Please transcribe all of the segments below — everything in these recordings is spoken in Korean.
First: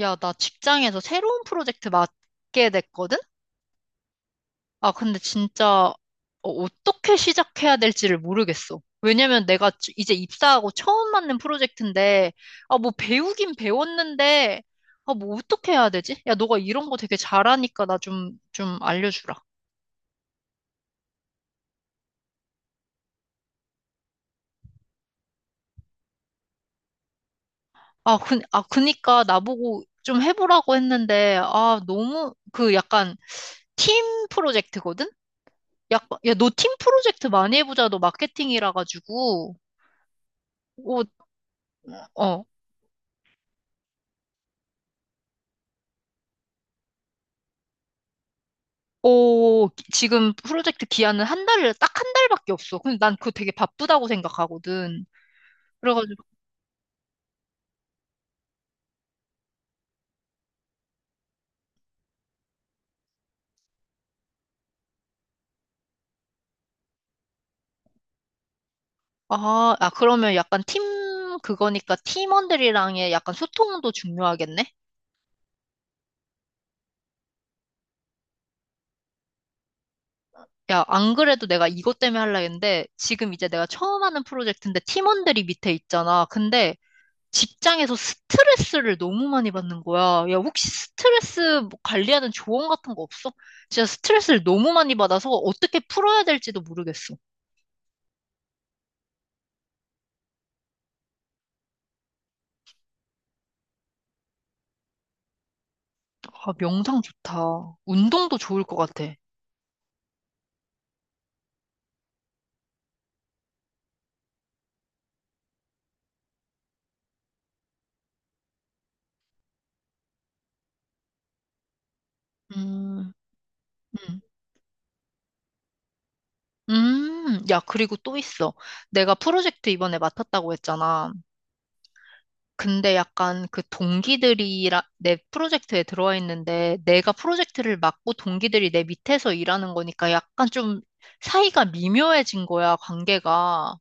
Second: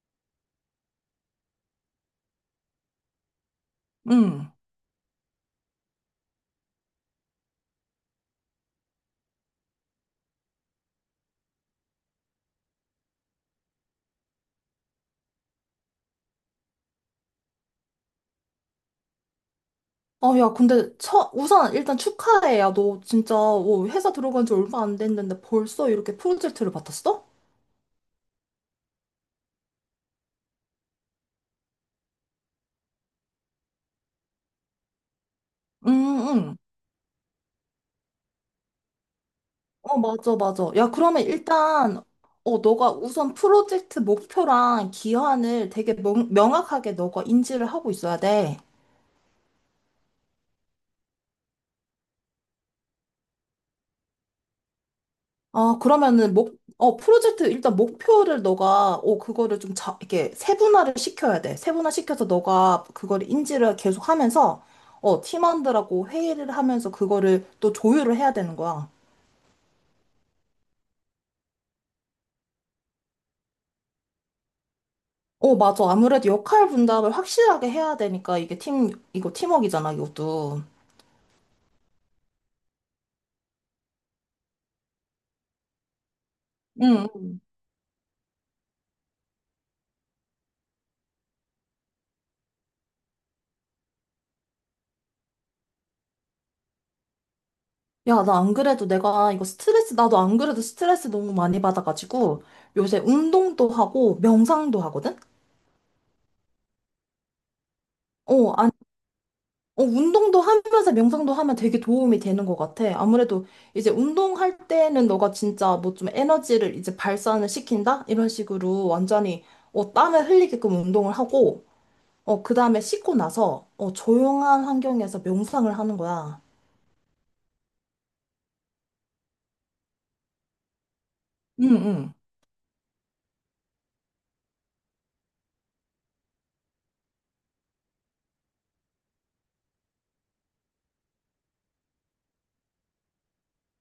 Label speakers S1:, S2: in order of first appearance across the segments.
S1: 야, 나 직장에서 새로운 프로젝트 맡게 됐거든?
S2: 응.
S1: 아, 근데 진짜 떻게 시작해야 될지를 모르겠어. 왜냐면 내가 이제 입사하고 처음 맡는 프로젝트인데, 아, 뭐 배우긴 배웠는데, 아, 뭐 어떻게 해야 되지? 야, 너가 이런 거 되게 잘하니까 나 좀 알려주라.
S2: 아, 야, 근데, 우선, 일단 축하해. 야, 너 진짜, 회사 들어간 지 얼마 안 됐는데 벌써 이렇게 프로젝트를 맡았어?
S1: 아, 그, 아, 그니까 나보고 좀 해보라고 했는데, 아, 너무 그 약간 팀 프로젝트거든?
S2: 응,
S1: 야, 야, 너
S2: 응.
S1: 팀 프로젝트 많이 해보자. 너 마케팅이라 가지고.
S2: 맞아, 맞아. 야,
S1: 어,
S2: 그러면 일단,
S1: 어,
S2: 너가 우선 프로젝트 목표랑 기한을 되게 명확하게 너가 인지를 하고 있어야 돼.
S1: 오, 지금 프로젝트 기한은 한 달을, 딱 한 달밖에 없어. 근데 난 그거 되게 바쁘다고 생각하거든.
S2: 아,
S1: 그래가지고,
S2: 그러면은 프로젝트 일단 목표를 너가, 그거를 좀 이렇게 세분화를 시켜야 돼. 세분화 시켜서 너가 그거를 인지를 계속 하면서, 팀원들하고 회의를 하면서 그거를 또 조율을 해야 되는 거야.
S1: 아, 아, 그러면 약간 팀, 그거니까 팀원들이랑의 약간 소통도 중요하겠네?
S2: 맞아. 아무래도 역할 분담을 확실하게 해야 되니까 이거 팀워크잖아, 이것도.
S1: 야, 안 그래도 내가 이것 때문에 하려 했는데, 지금 이제 내가 처음 하는 프로젝트인데 팀원들이 밑에 있잖아. 근데
S2: 응.
S1: 직장에서 스트레스를 너무 많이 받는 거야. 야, 혹시 스트레스 뭐 관리하는 조언 같은 거 없어? 진짜 스트레스를 너무 많이 받아서 어떻게 풀어야 될지도 모르겠어.
S2: 야, 나 안 그래도 내가 나도 안 그래도 스트레스 너무 많이 받아가지고 요새 운동도 하고 명상도 하거든?
S1: 아, 명상 좋다.
S2: 어,
S1: 운동도 좋을 것 같아.
S2: 운동도 하면서 명상도 하면 되게 도움이 되는 것 같아. 아무래도 이제 운동할 때는 너가 진짜 뭐 좀 에너지를 이제 발산을 시킨다? 이런 식으로 완전히 땀을 흘리게끔 운동을 하고, 그 다음에
S1: 음,
S2: 씻고 나서
S1: 음,
S2: 조용한 환경에서 명상을 하는 거야.
S1: 야, 그리고 또 있어. 내가 프로젝트 이번에 맡았다고 했잖아.
S2: 응, 응.
S1: 근데 약간 그 동기들이 라내 프로젝트에 들어와 있는데 내가 프로젝트를 맡고 동기들이 내 밑에서 일하는 거니까 약간 좀 사이가 미묘해진 거야, 관계가.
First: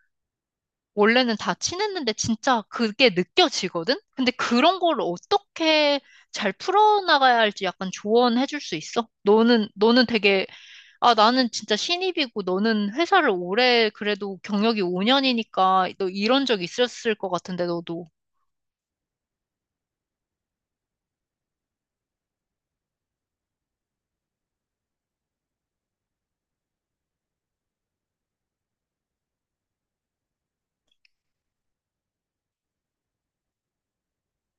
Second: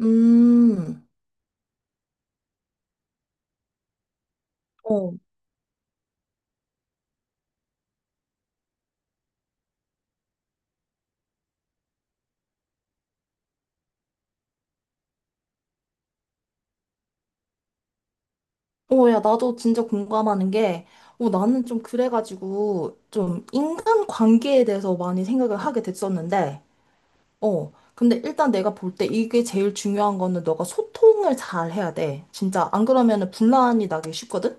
S2: 음,
S1: 원래는 다 친했는데 진짜 그게 느껴지거든? 근데 그런 걸
S2: 어,
S1: 어떻게 잘 풀어나가야 할지 약간 조언해줄 수 있어? 너는 되게, 아, 나는 진짜 신입이고 너는 회사를 오래 그래도 경력이 5년이니까 너 이런 적 있었을 것 같은데, 너도.
S2: 야, 나도 진짜 공감하는 게, 나는 좀 그래가지고 좀 인간 관계에 대해서 많이 생각을 하게 됐었는데, 근데 일단 내가 볼 때 이게 제일 중요한 거는 너가 소통을 잘 해야 돼. 진짜 안 그러면은 분란이 나기 쉽거든?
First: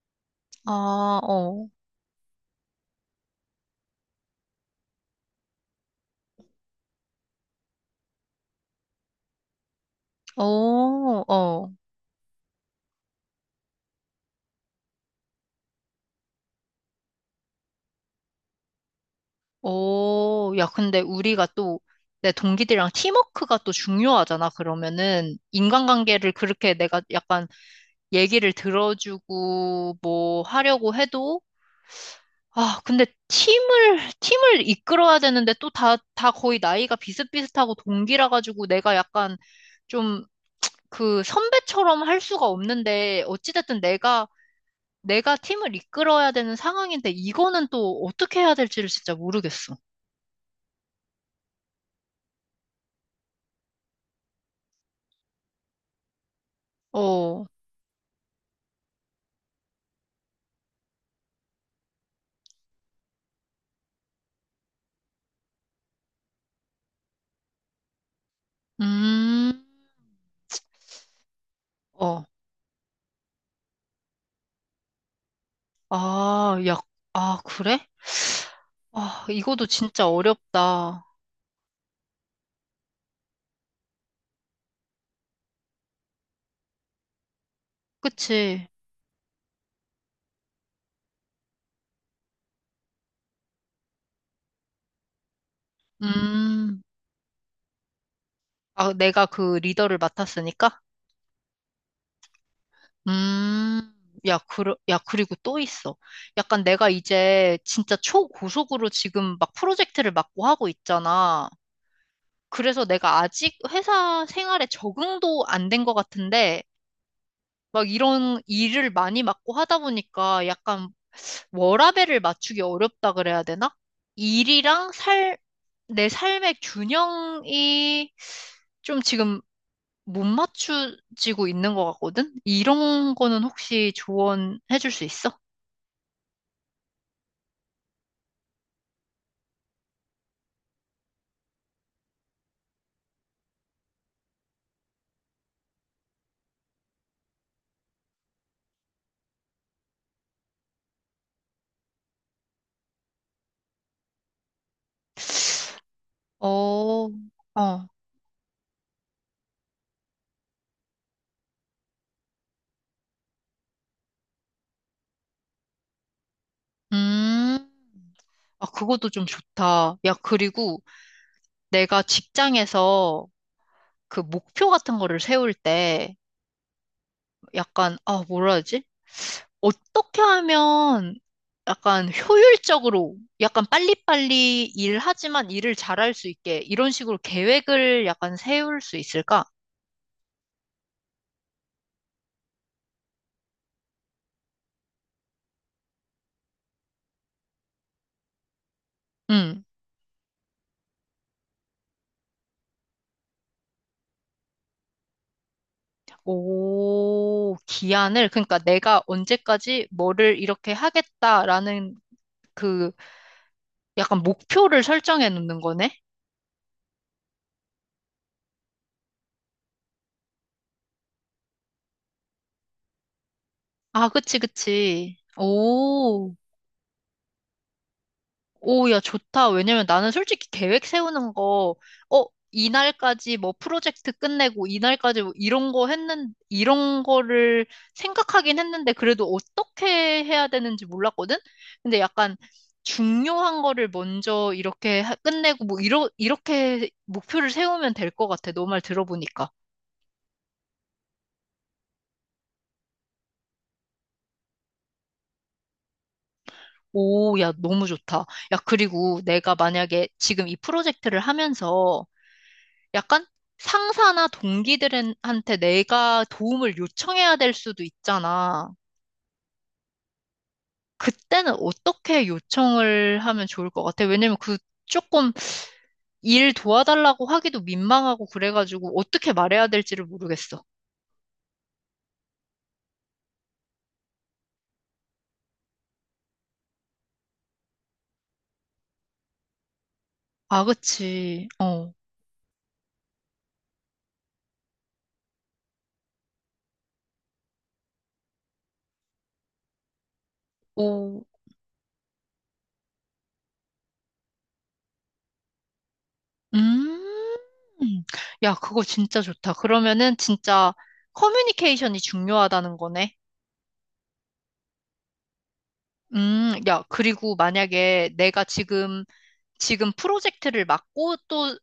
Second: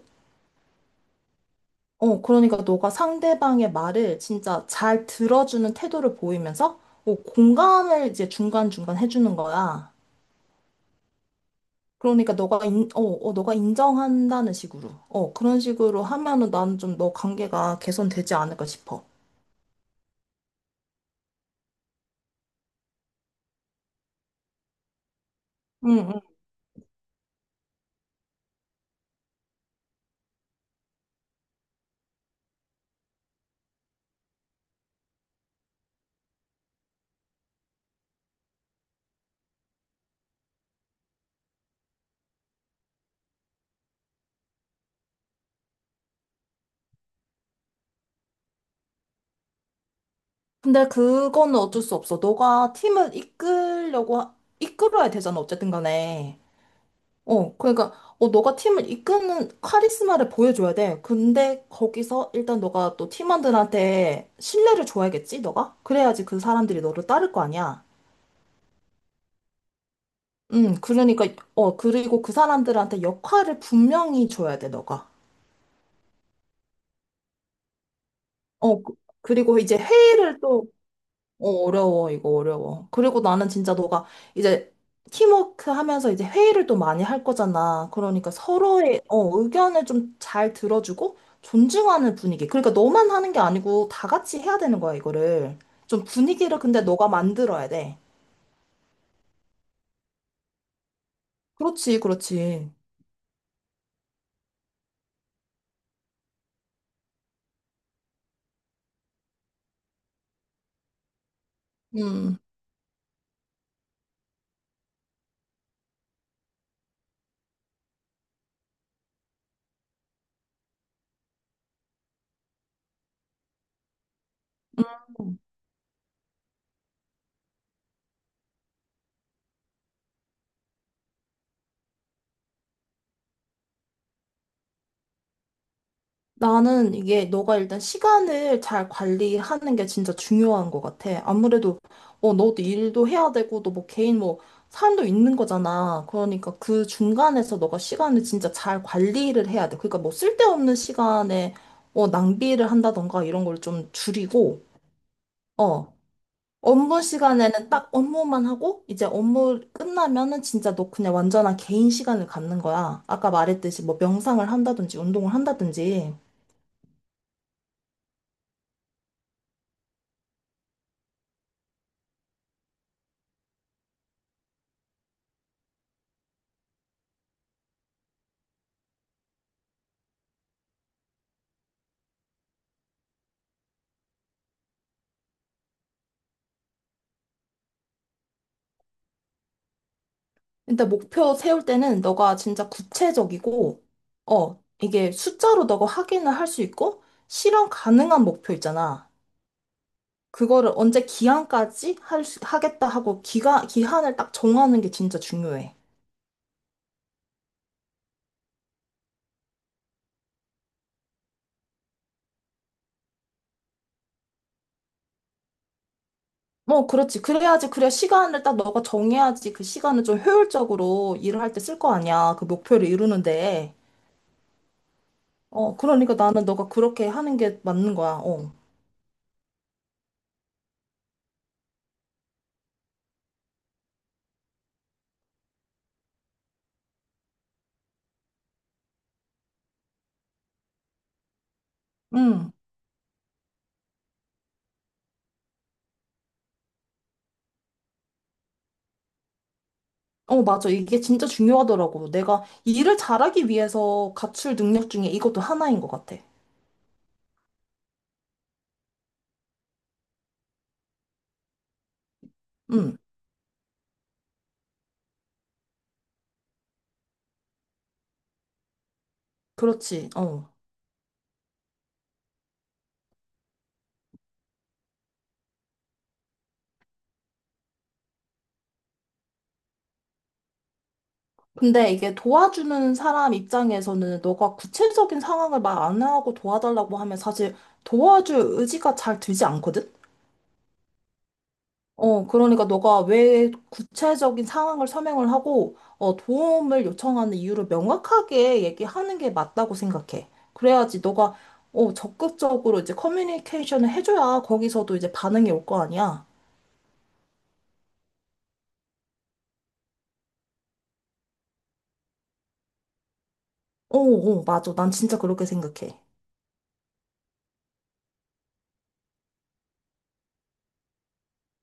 S1: 아, 어,
S2: 그러니까 너가 상대방의 말을 진짜 잘 들어주는 태도를 보이면서 공감을 이제 중간중간 해주는 거야.
S1: 어, 어,
S2: 그러니까 너가 인정한다는 식으로. 그런 식으로 하면은 나는 좀 너 관계가 개선되지 않을까 싶어.
S1: 어. 야, 근데 우리가 또 내 동기들이랑 팀워크가 또 중요하잖아, 그러면은.
S2: 응, 응.
S1: 인간관계를 그렇게 내가 약간 얘기를 들어주고 뭐 하려고 해도 아, 근데 팀을 이끌어야 되는데 또 다 거의 나이가 비슷비슷하고 동기라 가지고 내가 약간 좀 그 선배처럼 할 수가 없는데 어찌됐든 내가 팀을 이끌어야 되는 상황인데 이거는 또 어떻게 해야 될지를 진짜 모르겠어.
S2: 근데 그거는 어쩔 수 없어. 너가 팀을 이끌려고, 이끌어야 되잖아, 어쨌든 간에.
S1: 어,
S2: 그러니까, 너가 팀을 이끄는 카리스마를 보여줘야 돼. 근데 거기서 일단 너가 또 팀원들한테 신뢰를 줘야겠지, 너가? 그래야지 그 사람들이 너를 따를 거 아니야.
S1: 음,
S2: 그러니까, 그리고
S1: 어,
S2: 그 사람들한테 역할을 분명히 줘야 돼, 너가.
S1: 아, 야, 아, 그래?
S2: 어, 그-
S1: 아,
S2: 그리고
S1: 이것도
S2: 이제
S1: 진짜
S2: 회의를 또,
S1: 어렵다.
S2: 어려워, 이거 어려워. 그리고 나는 진짜 너가 이제 팀워크 하면서 이제 회의를 또 많이 할 거잖아. 그러니까
S1: 그치?
S2: 서로의 의견을 좀 잘 들어주고 존중하는 분위기. 그러니까 너만 하는 게 아니고 다 같이 해야 되는 거야, 이거를. 좀 분위기를
S1: 음.
S2: 근데 너가 만들어야 돼.
S1: 아, 내가 그 리더를 맡았으니까?
S2: 그렇지, 그렇지.
S1: 음, 야, 그, 야, 그리고 또 있어. 약간 내가 이제 진짜 초고속으로 지금 막 프로젝트를 맡고 하고 있잖아.
S2: 음.
S1: 그래서 내가 아직 회사 생활에 적응도 안 된 것 같은데, 막 이런 일을 많이 맡고 하다 보니까 약간 워라밸을 맞추기 어렵다 그래야 되나? 일이랑 살, 내 삶의 균형이 좀 지금 못 맞추지고 있는 것 같거든? 이런 거는 혹시 조언해 줄 수 있어?
S2: 나는 이게 너가 일단 시간을 잘 관리하는 게 진짜 중요한 것 같아. 아무래도 너도 일도 해야 되고 너 뭐 개인 뭐 삶도 있는 거잖아. 그러니까 그 중간에서 너가 시간을 진짜 잘 관리를 해야 돼. 그러니까 뭐 쓸데없는 시간에 낭비를 한다던가 이런 걸 좀 줄이고 어 업무
S1: 어,
S2: 시간에는
S1: 어,
S2: 딱 업무만 하고 이제 업무 끝나면은 진짜 너 그냥 완전한 개인 시간을 갖는 거야. 아까 말했듯이 뭐 명상을 한다든지 운동을 한다든지.
S1: 음. 아, 그것도 좀 좋다. 야, 그리고 내가 직장에서 그 목표 같은 거를 세울 때 약간, 아, 뭐라 하지? 어떻게 하면 약간 효율적으로, 약간 빨리빨리 일하지만 일을 잘할 수 있게 이런 식으로 계획을 약간 세울 수 있을까?
S2: 일단 목표 세울 때는 너가 진짜 구체적이고, 이게 숫자로 너가 확인을 할 수 있고, 실현 가능한 목표 있잖아.
S1: 음.
S2: 그거를 언제 기한까지 하겠다 하고 기한을 딱 정하는 게 진짜 중요해.
S1: 오, 기한을, 그러니까 내가 언제까지 뭐를 이렇게 하겠다라는 그 약간 목표를 설정해 놓는 거네?
S2: 뭐, 그렇지. 그래야지, 그래. 시간을 딱 너가 정해야지 그 시간을 좀 효율적으로 일을 할 때 쓸 거 아니야. 그 목표를 이루는데.
S1: 아, 그치, 그치.
S2: 그러니까
S1: 오,
S2: 나는 너가 그렇게 하는 게 맞는 거야. 어.
S1: 오, 야, 좋다. 왜냐면 나는 솔직히 계획 세우는 거, 어, 이날까지 뭐 프로젝트 끝내고 이날까지 뭐 이런 거 이런 거를 생각하긴 했는데 그래도 어떻게 해야 되는지 몰랐거든? 근데 약간
S2: 응.
S1: 중요한 거를 먼저 이렇게 끝내고 뭐 이렇게 목표를 세우면 될 것 같아. 너 말 들어보니까.
S2: 맞아. 이게 진짜 중요하더라고. 내가 일을 잘하기 위해서 갖출 능력 중에 이것도 하나인 것 같아.
S1: 오, 야, 너무 좋다. 야, 그리고 내가 만약에 지금 이 프로젝트를 하면서
S2: 응,
S1: 약간 상사나 동기들한테 내가 도움을 요청해야 될 수도 있잖아.
S2: 그렇지. 어.
S1: 그때는 어떻게 요청을 하면 좋을 것 같아? 왜냐면 그 조금 일 도와달라고 하기도 민망하고 그래가지고 어떻게 말해야 될지를 모르겠어.
S2: 근데 이게 도와주는 사람 입장에서는 너가 구체적인 상황을 말 안 하고 도와달라고 하면 사실 도와줄 의지가 잘 들지 않거든?
S1: 아, 그치. 어.
S2: 그러니까 너가 왜 구체적인 상황을 설명을 하고, 도움을 요청하는 이유를 명확하게 얘기하는 게 맞다고 생각해. 그래야지
S1: 오.
S2: 너가, 적극적으로 이제 커뮤니케이션을 해줘야 거기서도 이제 반응이 올 거 아니야.
S1: 음. 야, 그거 진짜 좋다. 그러면은 진짜 커뮤니케이션이 중요하다는 거네.
S2: 맞아. 난 진짜 그렇게 생각해.
S1: 야, 그리고 만약에 내가 지금 프로젝트를 맡고 또,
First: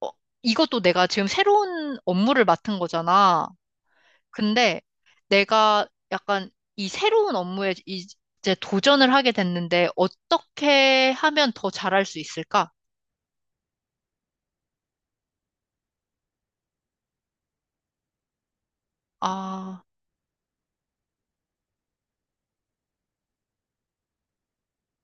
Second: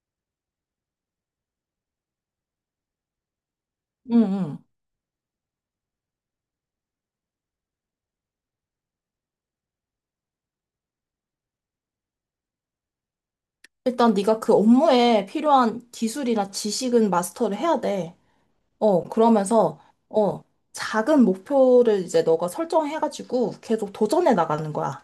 S1: 어, 이것도 내가 지금 새로운 업무를 맡은 거잖아.
S2: 응, 응.
S1: 근데 내가 약간 이 새로운 업무에 이제 도전을 하게 됐는데 어떻게 하면 더 잘할 수 있을까?
S2: 일단 네가 그 업무에 필요한 기술이나 지식은 마스터를 해야 돼. 그러면서,
S1: 아,
S2: 어, 작은 목표를 이제 너가 설정해가지고 계속 도전해 나가는 거야.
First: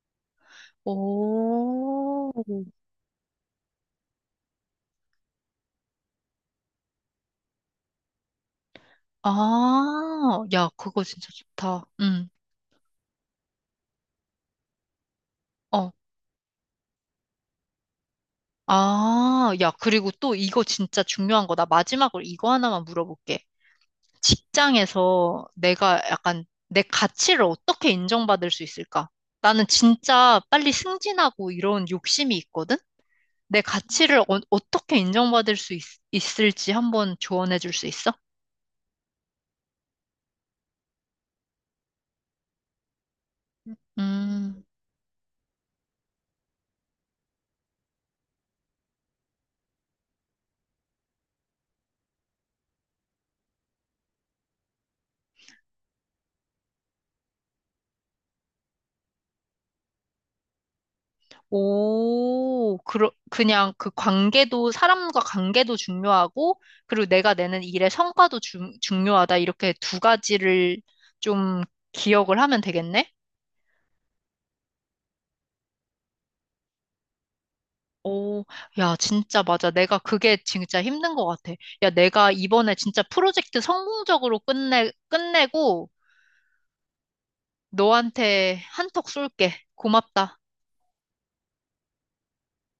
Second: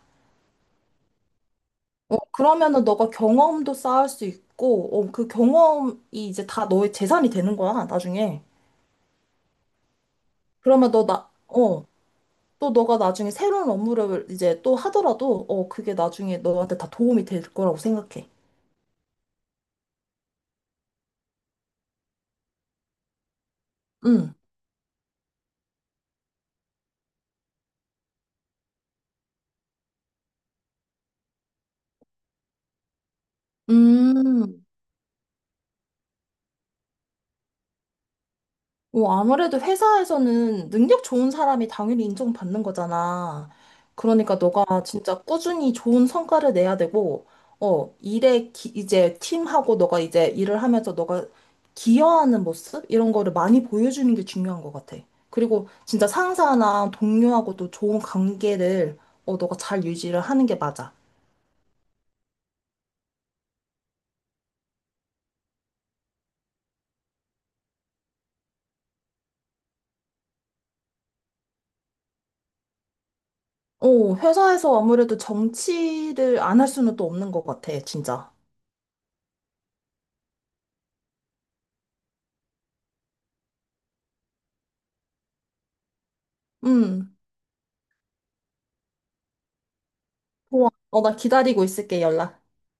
S1: 오,
S2: 그러면은 너가 경험도 쌓을 수 있고, 그 경험이 이제 다 너의 재산이 되는 거야, 나중에.
S1: 아, 야,
S2: 그러면
S1: 그거 진짜 좋다. 응,
S2: 또 너가 나중에 새로운 업무를 이제 또 하더라도,
S1: 어.
S2: 그게 나중에 너한테 다 도움이 될 거라고 생각해.
S1: 아, 야, 그리고 또 이거 진짜 중요한 거다. 마지막으로 이거 하나만 물어볼게.
S2: 응.
S1: 직장에서 내가 약간 내 가치를 어떻게 인정받을 수 있을까? 나는 진짜 빨리 승진하고 이런 욕심이 있거든? 내 가치를
S2: 음.
S1: 떻게 인정받을 수 있, 을지 한번 조언해 줄 수 있어?
S2: 아무래도 회사에서는 능력 좋은 사람이 당연히 인정받는 거잖아. 그러니까
S1: 음,
S2: 너가 진짜 꾸준히 좋은 성과를 내야 되고, 이제 팀하고 너가 이제 일을 하면서 너가 기여하는 모습? 이런 거를 많이 보여주는 게 중요한 것 같아. 그리고 진짜 상사나 동료하고도 좋은 관계를 너가 잘 유지를 하는 게 맞아.
S1: 오, 그냥 그 관계도, 사람과 관계도 중요하고, 그리고 내가 내는 일의 성과도 중요하다. 이렇게 두 가지를 좀 기억을 하면 되겠네?
S2: 회사에서 아무래도 정치를 안 할 수는 또 없는 것 같아, 진짜.
S1: 오, 야, 진짜 맞아. 내가 그게 진짜 힘든 것 같아. 야, 내가 이번에 진짜 프로젝트 성공적으로 끝내고
S2: 음,
S1: 너한테 한턱 쏠게. 고맙다.
S2: 좋아. 나 기다리고 있을게, 연락.